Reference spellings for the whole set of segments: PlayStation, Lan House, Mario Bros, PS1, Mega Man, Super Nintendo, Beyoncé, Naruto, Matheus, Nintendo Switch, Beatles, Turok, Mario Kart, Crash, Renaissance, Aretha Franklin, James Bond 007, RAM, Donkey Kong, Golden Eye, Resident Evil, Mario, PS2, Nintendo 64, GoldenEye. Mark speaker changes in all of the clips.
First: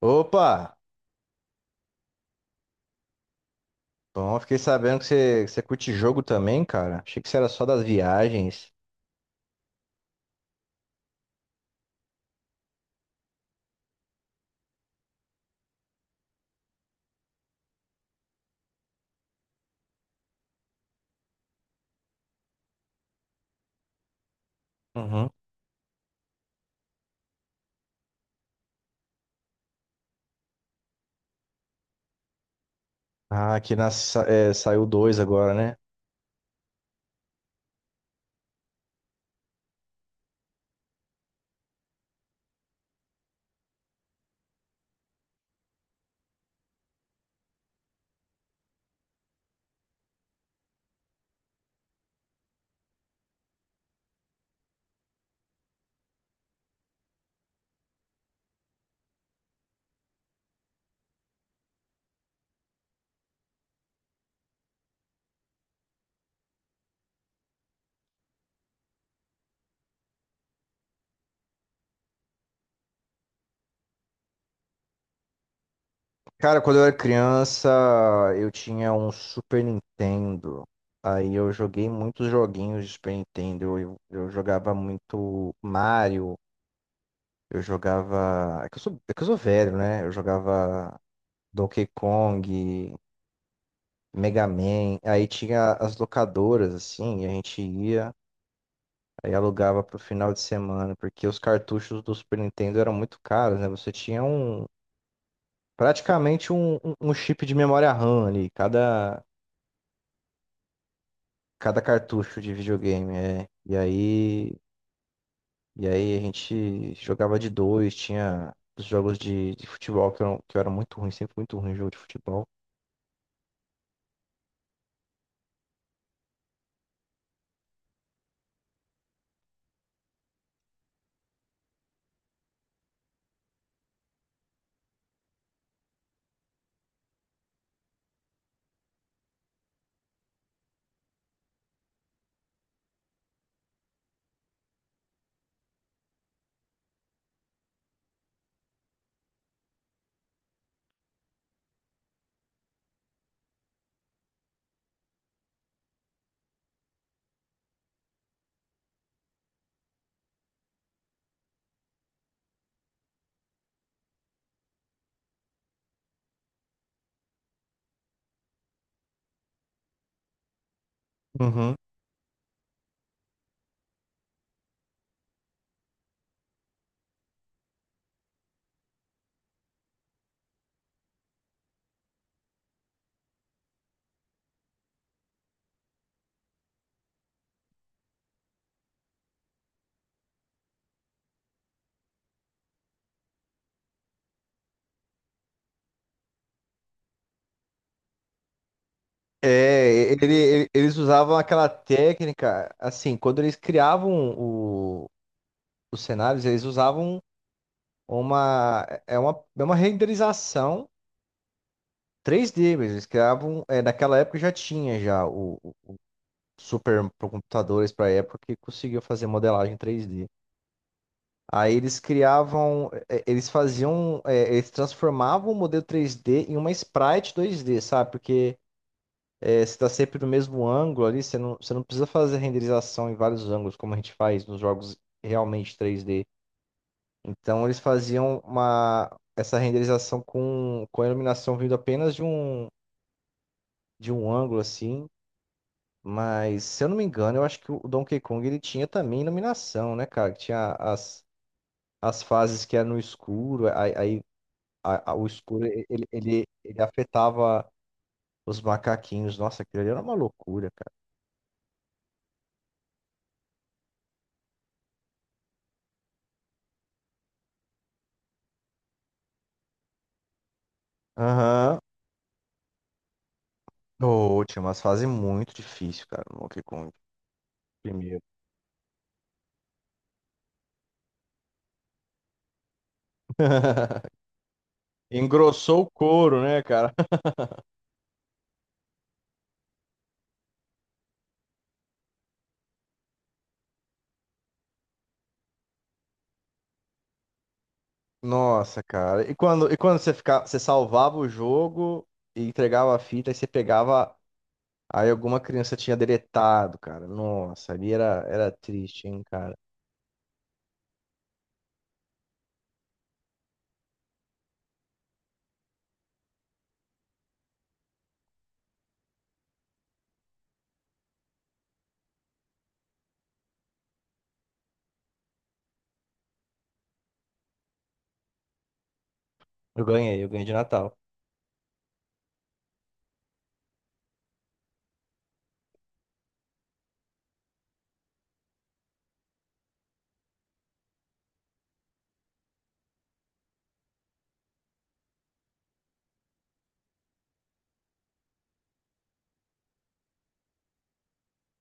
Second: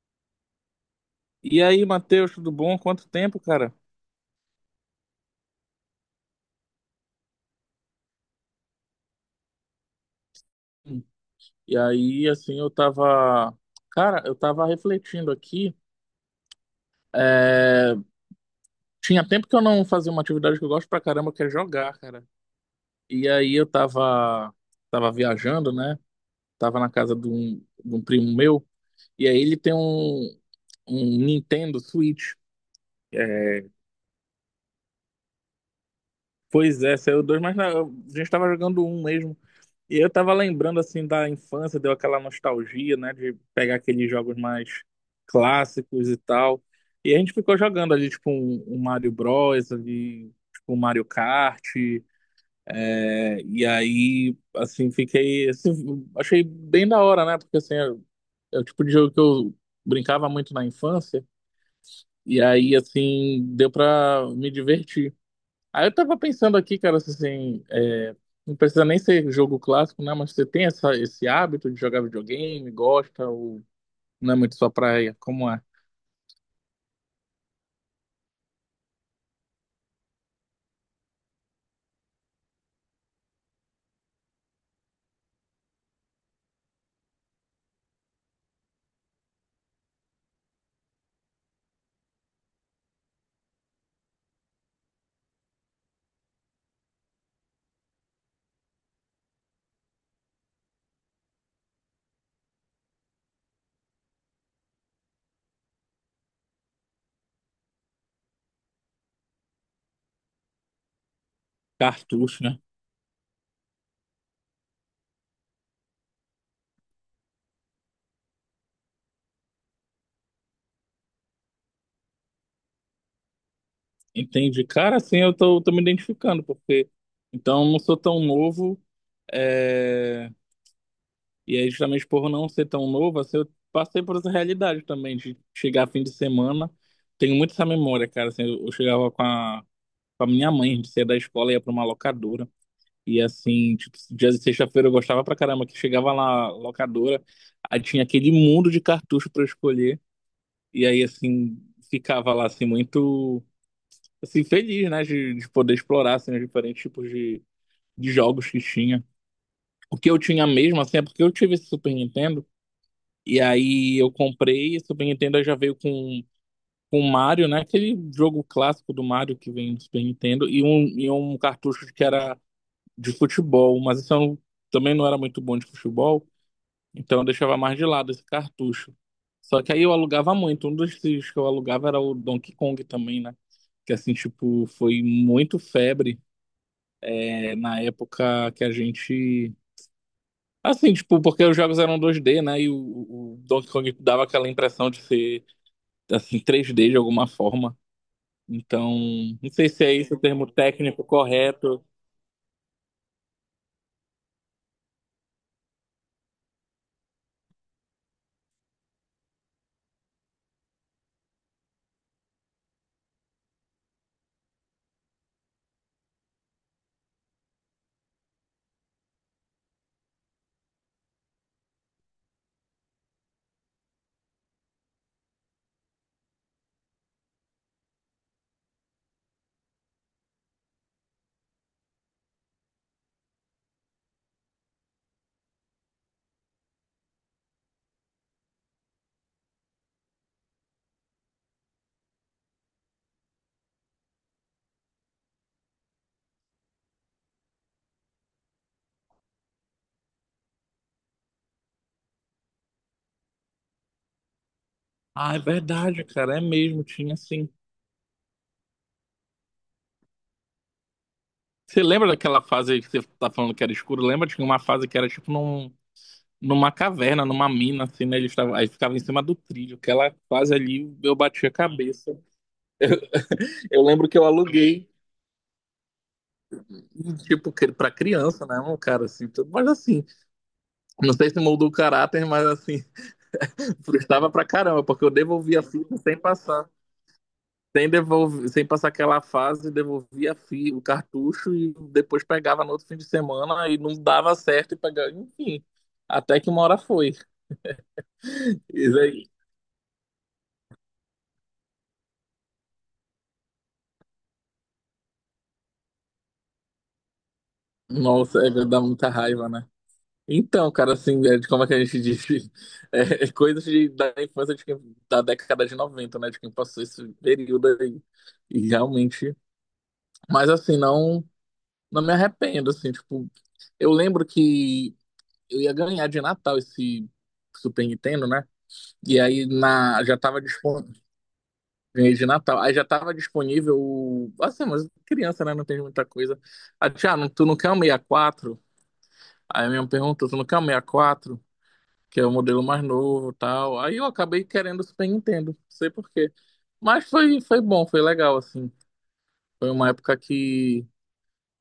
Speaker 1: Opa!
Speaker 2: E aí, Matheus, tudo bom? Quanto tempo, cara?
Speaker 1: Bom, fiquei sabendo que você curte jogo também, cara. Achei que você era só das viagens.
Speaker 2: E aí, assim, eu tava. Cara, eu tava refletindo aqui. é, Tinha tempo que eu não fazia uma atividade que eu gosto pra caramba, que é jogar, cara. E aí eu tava. Tava
Speaker 1: Uhum.
Speaker 2: viajando, né? Tava na casa de um primo meu. E aí ele tem um Nintendo Switch.
Speaker 1: Ah,
Speaker 2: É,
Speaker 1: aqui na, sa- é, saiu dois agora, né?
Speaker 2: Pois é, saiu dois, mas a gente tava jogando um mesmo. E eu tava lembrando assim da infância, deu aquela nostalgia, né, de pegar aqueles jogos mais clássicos e tal. E a gente ficou jogando ali tipo um Mario Bros, ali tipo um Mario Kart, e aí assim fiquei, assim, achei bem da hora, né? Porque assim, é o tipo de jogo que eu brincava muito na infância, e aí assim deu pra me divertir. Aí eu tava pensando aqui, cara, assim, não precisa nem ser jogo clássico, né? Mas você tem essa, esse hábito de jogar videogame, gosta, ou não é muito sua praia, como é?
Speaker 1: Cara, quando eu era criança, eu tinha um Super Nintendo. Aí eu joguei muitos joguinhos de Super Nintendo. Eu jogava muito Mario. Eu jogava. É que eu sou velho, né? Eu jogava Donkey Kong, Mega Man. Aí tinha as locadoras, assim, e a gente ia. Aí alugava pro final de semana, porque os cartuchos do Super Nintendo eram muito caros, né? Você tinha um praticamente um chip de memória RAM ali, cada cartucho
Speaker 2: Cartucho,
Speaker 1: de
Speaker 2: né?
Speaker 1: videogame, é. E aí a gente jogava de dois, tinha os jogos de futebol que eram, que eu era muito ruim, sempre muito ruim em jogo de futebol.
Speaker 2: Entende? Cara, assim, eu tô me identificando, porque então eu não sou tão novo, é, e aí justamente por não ser tão novo, assim, eu passei por essa realidade também, de chegar fim de semana, tenho muito essa memória, cara, assim, eu chegava com a minha mãe, a gente saía da escola e ia pra uma locadora. E assim, tipo, dia de sexta-feira eu gostava pra caramba, que chegava lá, locadora, aí tinha aquele mundo de cartucho pra eu escolher. E aí, assim, ficava lá, assim, muito, assim, feliz, né, de poder explorar, assim, os diferentes tipos de jogos que tinha. O que eu tinha mesmo, assim, é porque eu tive esse Super Nintendo, e aí eu comprei, esse Super Nintendo aí já veio com o Mario, né, aquele jogo clássico do Mario que vem no Super Nintendo, e um
Speaker 1: Uhum.
Speaker 2: cartucho que era de futebol, mas isso eu não- também não era muito bom de futebol, então eu deixava mais de lado esse cartucho. Só que aí eu alugava muito. Um dos que eu alugava era o Donkey Kong também, né? Que assim, tipo, foi muito febre na época que a gente. Assim, tipo, porque os jogos eram 2D, né? E o Donkey Kong dava aquela impressão de ser, assim, 3D de alguma forma. Então, não sei se é
Speaker 1: É,
Speaker 2: esse o termo
Speaker 1: eles
Speaker 2: técnico
Speaker 1: usavam aquela
Speaker 2: correto.
Speaker 1: técnica, assim, quando eles criavam os cenários, eles usavam uma renderização três d mesmo. Eles criavam, é, naquela época já tinha já o super computadores para época que conseguiu fazer modelagem três d. Aí eles criavam, é, eles faziam, é, eles transformavam o modelo três d em uma sprite dois d, sabe? Porque é, você está sempre no mesmo ângulo ali, você não precisa fazer renderização em vários ângulos como a gente faz nos jogos realmente três d. Então eles faziam uma essa renderização com a iluminação vindo apenas de um ângulo assim, mas se eu não me engano, eu acho que o Donkey Kong ele tinha também iluminação, né, cara? Que tinha as, as fases que era no escuro, aí o
Speaker 2: Ah, é
Speaker 1: escuro
Speaker 2: verdade,
Speaker 1: ele,
Speaker 2: cara, é
Speaker 1: ele, ele
Speaker 2: mesmo, tinha assim.
Speaker 1: afetava os macaquinhos. Nossa, aquilo ali era uma loucura, cara.
Speaker 2: Você lembra daquela fase que você tá falando que era escuro? Lembra de uma fase que era tipo num, numa caverna, numa mina, assim, né? Eles tavam, aí ficava em cima do trilho. Aquela fase ali, eu bati a
Speaker 1: Aham.
Speaker 2: cabeça. Eu lembro que eu
Speaker 1: Ô, tinha umas
Speaker 2: aluguei,
Speaker 1: fases muito difíceis, cara, no Donkey Kong.
Speaker 2: tipo, pra
Speaker 1: Primeiro.
Speaker 2: criança, né? Um cara assim, tudo. Mas assim, não sei se moldou o caráter, mas assim, frustrava pra caramba, porque eu devolvia a
Speaker 1: Engrossou o
Speaker 2: fita sem
Speaker 1: couro, né,
Speaker 2: passar.
Speaker 1: cara?
Speaker 2: Sem, devolver, sem passar aquela fase, devolvia a o cartucho e depois pegava no outro fim de semana e não dava certo e pegava, enfim. Até que uma hora foi.
Speaker 1: Nossa,
Speaker 2: Isso aí.
Speaker 1: cara. E quando você ficava, você salvava o jogo e entregava a fita, e você pegava, aí alguma criança tinha deletado, cara. Nossa, ali era,
Speaker 2: Nossa, é,
Speaker 1: era
Speaker 2: dá
Speaker 1: triste,
Speaker 2: muita
Speaker 1: hein,
Speaker 2: raiva,
Speaker 1: cara.
Speaker 2: né? Então, cara, assim, é de como é que a gente diz? É coisas da infância de quem, da década de noventa, né? De quem passou esse período aí. E realmente. Mas, assim, não me arrependo, assim, tipo. Eu lembro que eu ia ganhar de Natal esse Super Nintendo, né? E aí
Speaker 1: Eu
Speaker 2: já
Speaker 1: ganhei, eu
Speaker 2: tava
Speaker 1: ganhei de Natal.
Speaker 2: disponível. Ganhei de Natal. Aí já tava disponível. Assim, mas criança, né? Não tem muita coisa. Ah, Tiago, tu não quer um 64? Aí a minha pergunta, se não quer o 64, que é o modelo mais novo e tal. Aí eu acabei querendo o Super Nintendo, não sei por quê. Mas foi bom, foi legal, assim. Foi uma época que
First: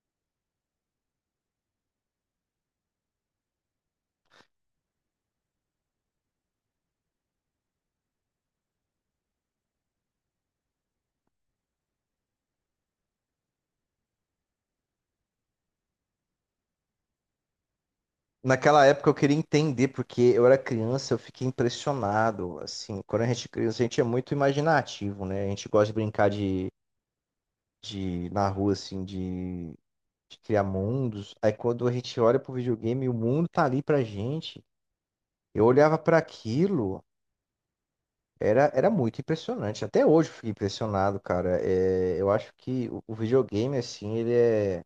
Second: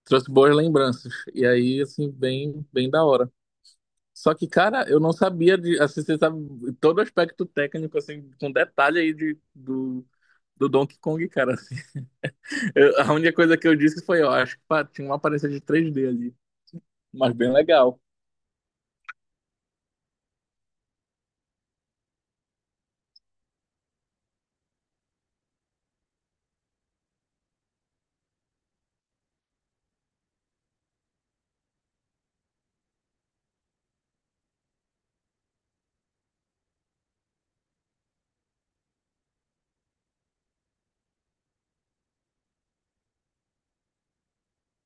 Speaker 2: trouxe boas lembranças. E aí, assim, bem, bem da hora. Só que, cara, eu não sabia de, assim, você sabe todo o aspecto técnico, assim, com detalhe aí de, do Donkey Kong, cara, assim. A única coisa que eu disse foi, ó, acho que pá, tinha uma aparência de 3D ali, mas bem legal.
Speaker 1: Naquela época eu queria entender, porque eu era criança, eu fiquei impressionado. Assim, quando a gente é criança, a gente é muito imaginativo, né? A gente gosta de brincar de na rua, assim, de criar mundos. Aí quando a gente olha pro videogame, o mundo tá ali pra gente. Eu olhava pra aquilo. Era, era muito impressionante. Até hoje eu fiquei impressionado, cara. É, eu acho que o videogame, assim,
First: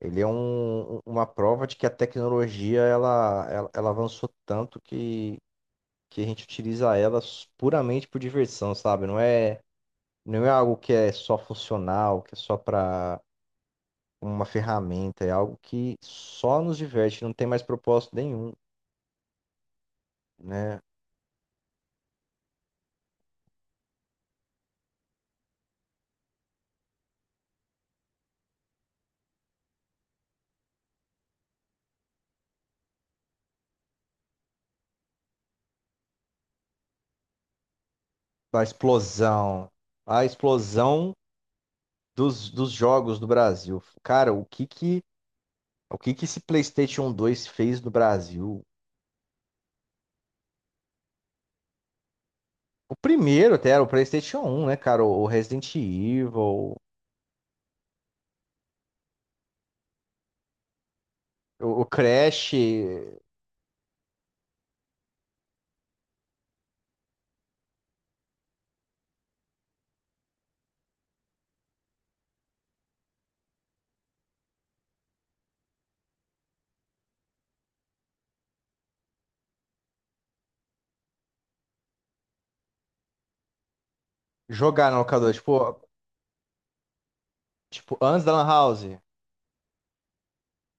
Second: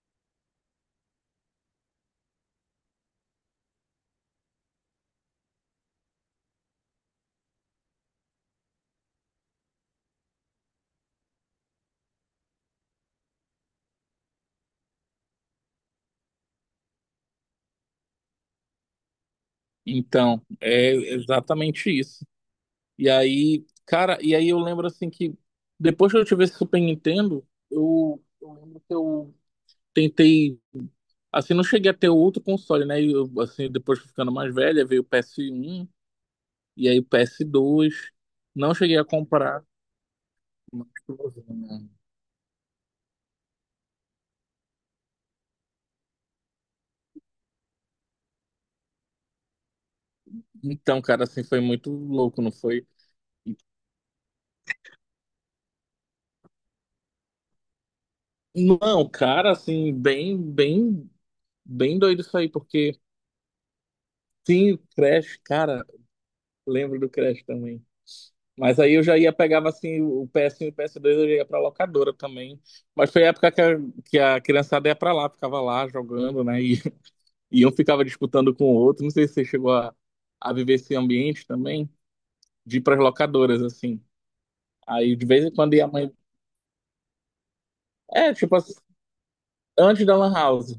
Speaker 1: ele é uma prova de que a tecnologia, ela avançou tanto que a gente utiliza ela puramente por diversão, sabe? Não é algo que é só funcional, que é só para uma ferramenta. É algo que só nos diverte, não tem mais propósito nenhum,
Speaker 2: Então,
Speaker 1: né?
Speaker 2: é exatamente isso. E aí, cara, e aí eu lembro assim que depois que eu tive esse Super Nintendo, eu lembro que eu tentei, assim, não cheguei a ter outro console, né? E eu, assim, depois ficando mais velha, veio o PS1 e aí o PS2.
Speaker 1: A
Speaker 2: Não cheguei a comprar.
Speaker 1: explosão. A
Speaker 2: Mas,
Speaker 1: explosão
Speaker 2: né?
Speaker 1: dos jogos do Brasil. Cara, o que que esse PlayStation dois fez no Brasil?
Speaker 2: Então, cara, assim, foi muito louco, não foi?
Speaker 1: O primeiro até era o PlayStation 1, né, cara? O Resident Evil,
Speaker 2: Não, cara, assim, bem, bem,
Speaker 1: o
Speaker 2: bem doido isso aí,
Speaker 1: Crash,
Speaker 2: porque sim, o Crash, cara, lembro do Crash também. Mas aí eu já ia, pegava assim o PS1 e o PS2, eu já ia pra locadora também. Mas foi a época que a criançada ia pra lá, ficava lá jogando, né? E, e um ficava disputando com o outro. Não sei se você chegou a viver esse ambiente também, de ir pras locadoras, assim.
Speaker 1: jogar na
Speaker 2: Aí de
Speaker 1: locadora,
Speaker 2: vez
Speaker 1: tipo,
Speaker 2: em quando ia a mãe.
Speaker 1: tipo, antes da
Speaker 2: É,
Speaker 1: Lan
Speaker 2: tipo assim,
Speaker 1: House.
Speaker 2: antes da Lan House.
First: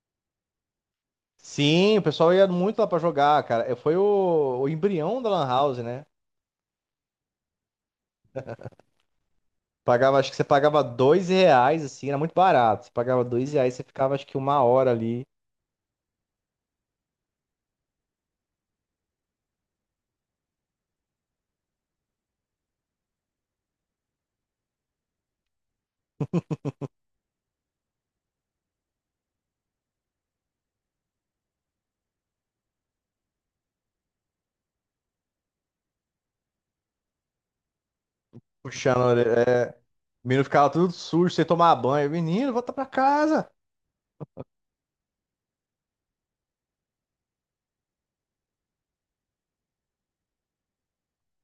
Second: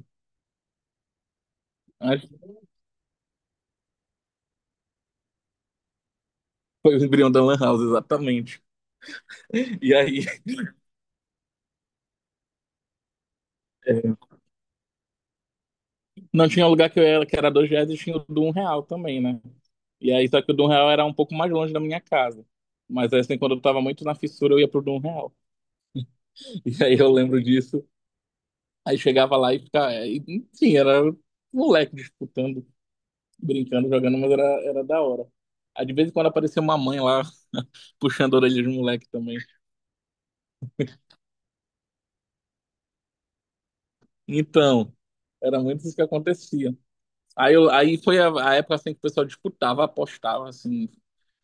Speaker 1: Sim, o
Speaker 2: Antes,
Speaker 1: pessoal ia muito lá pra jogar, cara. É, foi o embrião da Lan House, né?
Speaker 2: foi o embrião da Lan House, exatamente. E
Speaker 1: Pagava,
Speaker 2: aí.
Speaker 1: acho que você pagava dois reais, assim, era muito barato. Você pagava dois reais, você
Speaker 2: é,
Speaker 1: ficava, acho que uma hora ali,
Speaker 2: Não tinha um lugar que eu era, que era R$ 2 e tinha o do R$ 1 também, né? E aí, só que o do R$ 1 era um pouco mais longe da minha casa. Mas assim, quando eu tava muito na fissura, eu ia pro do R$ 1. E aí eu lembro disso. Aí chegava lá e ficava. Enfim, era moleque disputando, brincando, jogando, mas era da hora. Aí de vez em quando aparecia uma mãe lá puxando a orelha de moleque
Speaker 1: puxando
Speaker 2: também.
Speaker 1: é, o menino ficava tudo sujo, sem tomar banho. Menino, volta pra casa.
Speaker 2: Então, era muito isso que acontecia. Aí, aí foi a época assim, que o pessoal disputava, apostava, assim,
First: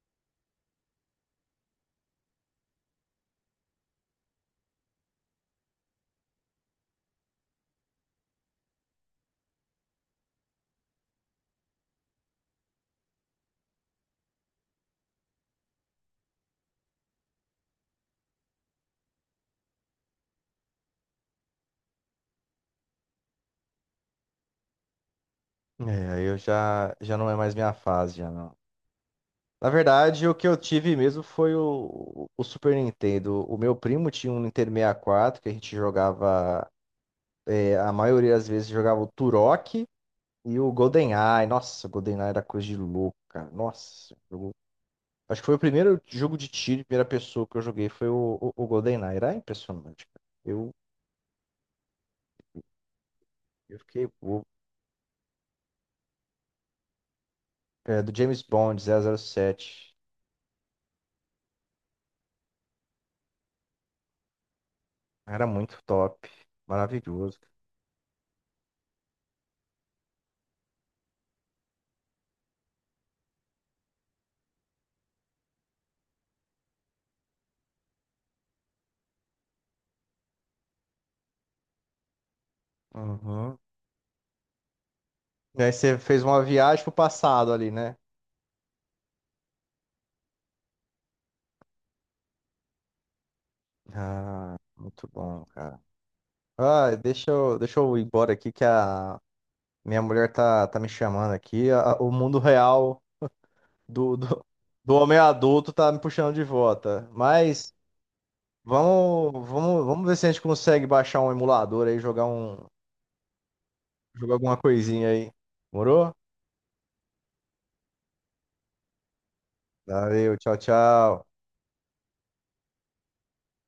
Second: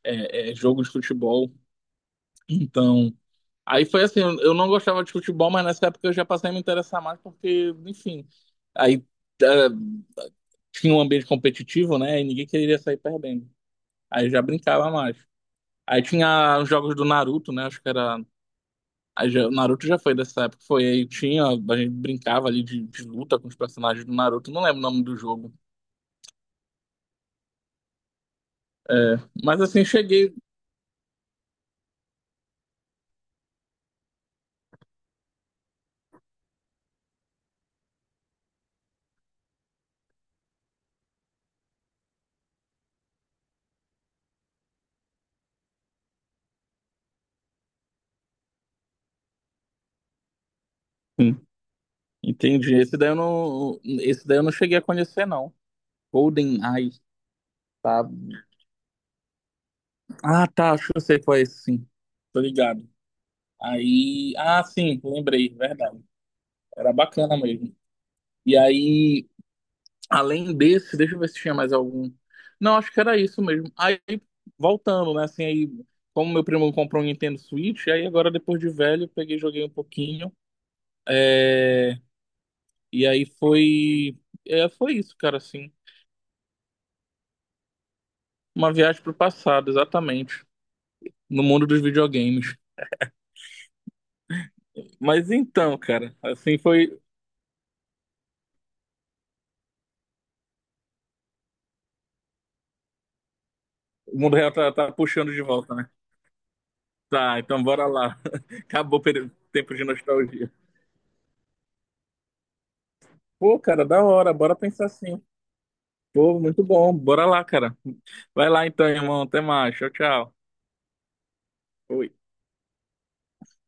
Speaker 2: jogo de futebol. Então, aí foi assim, eu não gostava de futebol, mas nessa época eu já passei a me interessar mais porque, enfim, aí eh, tinha um ambiente competitivo, né? E ninguém queria sair perdendo. Aí eu já brincava mais. Aí tinha os jogos do Naruto, né? Acho que era. O Naruto já foi dessa época. Foi aí, tinha. A gente brincava ali de luta com os personagens do Naruto. Não lembro o nome do jogo.
Speaker 1: É, aí eu já, já não é mais minha fase, já não.
Speaker 2: É, mas
Speaker 1: Na
Speaker 2: assim,
Speaker 1: verdade, o
Speaker 2: cheguei.
Speaker 1: que eu tive mesmo foi o Super Nintendo. O meu primo tinha um Nintendo 64 que a gente jogava, é, a maioria das vezes jogava o Turok e o GoldenEye. Nossa, o GoldenEye era coisa de louco, cara. Nossa, jogo- acho que foi o primeiro jogo de tiro em primeira pessoa que eu joguei foi o GoldenEye. Era impressionante, cara. Eu,
Speaker 2: Sim, entendi. Esse daí eu
Speaker 1: eu
Speaker 2: não,
Speaker 1: fiquei
Speaker 2: esse daí eu
Speaker 1: bobo.
Speaker 2: não cheguei a conhecer, não. Golden Eye,
Speaker 1: É,
Speaker 2: tá?
Speaker 1: do James Bond 007.
Speaker 2: Ah, tá, acho que eu sei qual é esse, sim. Tô ligado. Aí, ah, sim,
Speaker 1: Era
Speaker 2: lembrei,
Speaker 1: muito
Speaker 2: verdade.
Speaker 1: top.
Speaker 2: Era bacana
Speaker 1: Maravilhoso.
Speaker 2: mesmo. E aí, além desse, deixa eu ver se tinha mais algum. Não, acho que era isso mesmo. Aí, voltando, né? Assim, aí, como meu primo comprou um Nintendo Switch, aí agora, depois de velho, eu peguei, e joguei um pouquinho. É, e aí
Speaker 1: Uhum.
Speaker 2: foi. É, foi isso, cara,
Speaker 1: E aí
Speaker 2: assim.
Speaker 1: você fez uma viagem pro passado ali, né?
Speaker 2: Uma viagem pro passado, exatamente. No mundo dos videogames.
Speaker 1: Ah, muito
Speaker 2: Mas
Speaker 1: bom,
Speaker 2: então,
Speaker 1: cara.
Speaker 2: cara, assim
Speaker 1: Ah,
Speaker 2: foi.
Speaker 1: deixa eu ir embora aqui que a minha mulher tá, tá me chamando aqui. A- o mundo real do,
Speaker 2: O mundo
Speaker 1: do,
Speaker 2: real tá
Speaker 1: do homem
Speaker 2: puxando de
Speaker 1: adulto
Speaker 2: volta, né?
Speaker 1: tá me puxando de volta.
Speaker 2: Tá, então
Speaker 1: Mas
Speaker 2: bora lá. Acabou o tempo de
Speaker 1: vamos ver se a gente
Speaker 2: nostalgia.
Speaker 1: consegue baixar um emulador aí, jogar um,
Speaker 2: Pô, cara, da hora,
Speaker 1: jogar alguma
Speaker 2: bora pensar
Speaker 1: coisinha
Speaker 2: assim.
Speaker 1: aí. Morou?
Speaker 2: Pô, muito bom. Bora lá, cara. Vai lá então, irmão. Até mais. Tchau, tchau.
Speaker 1: Valeu, tchau, tchau.
Speaker 2: Fui.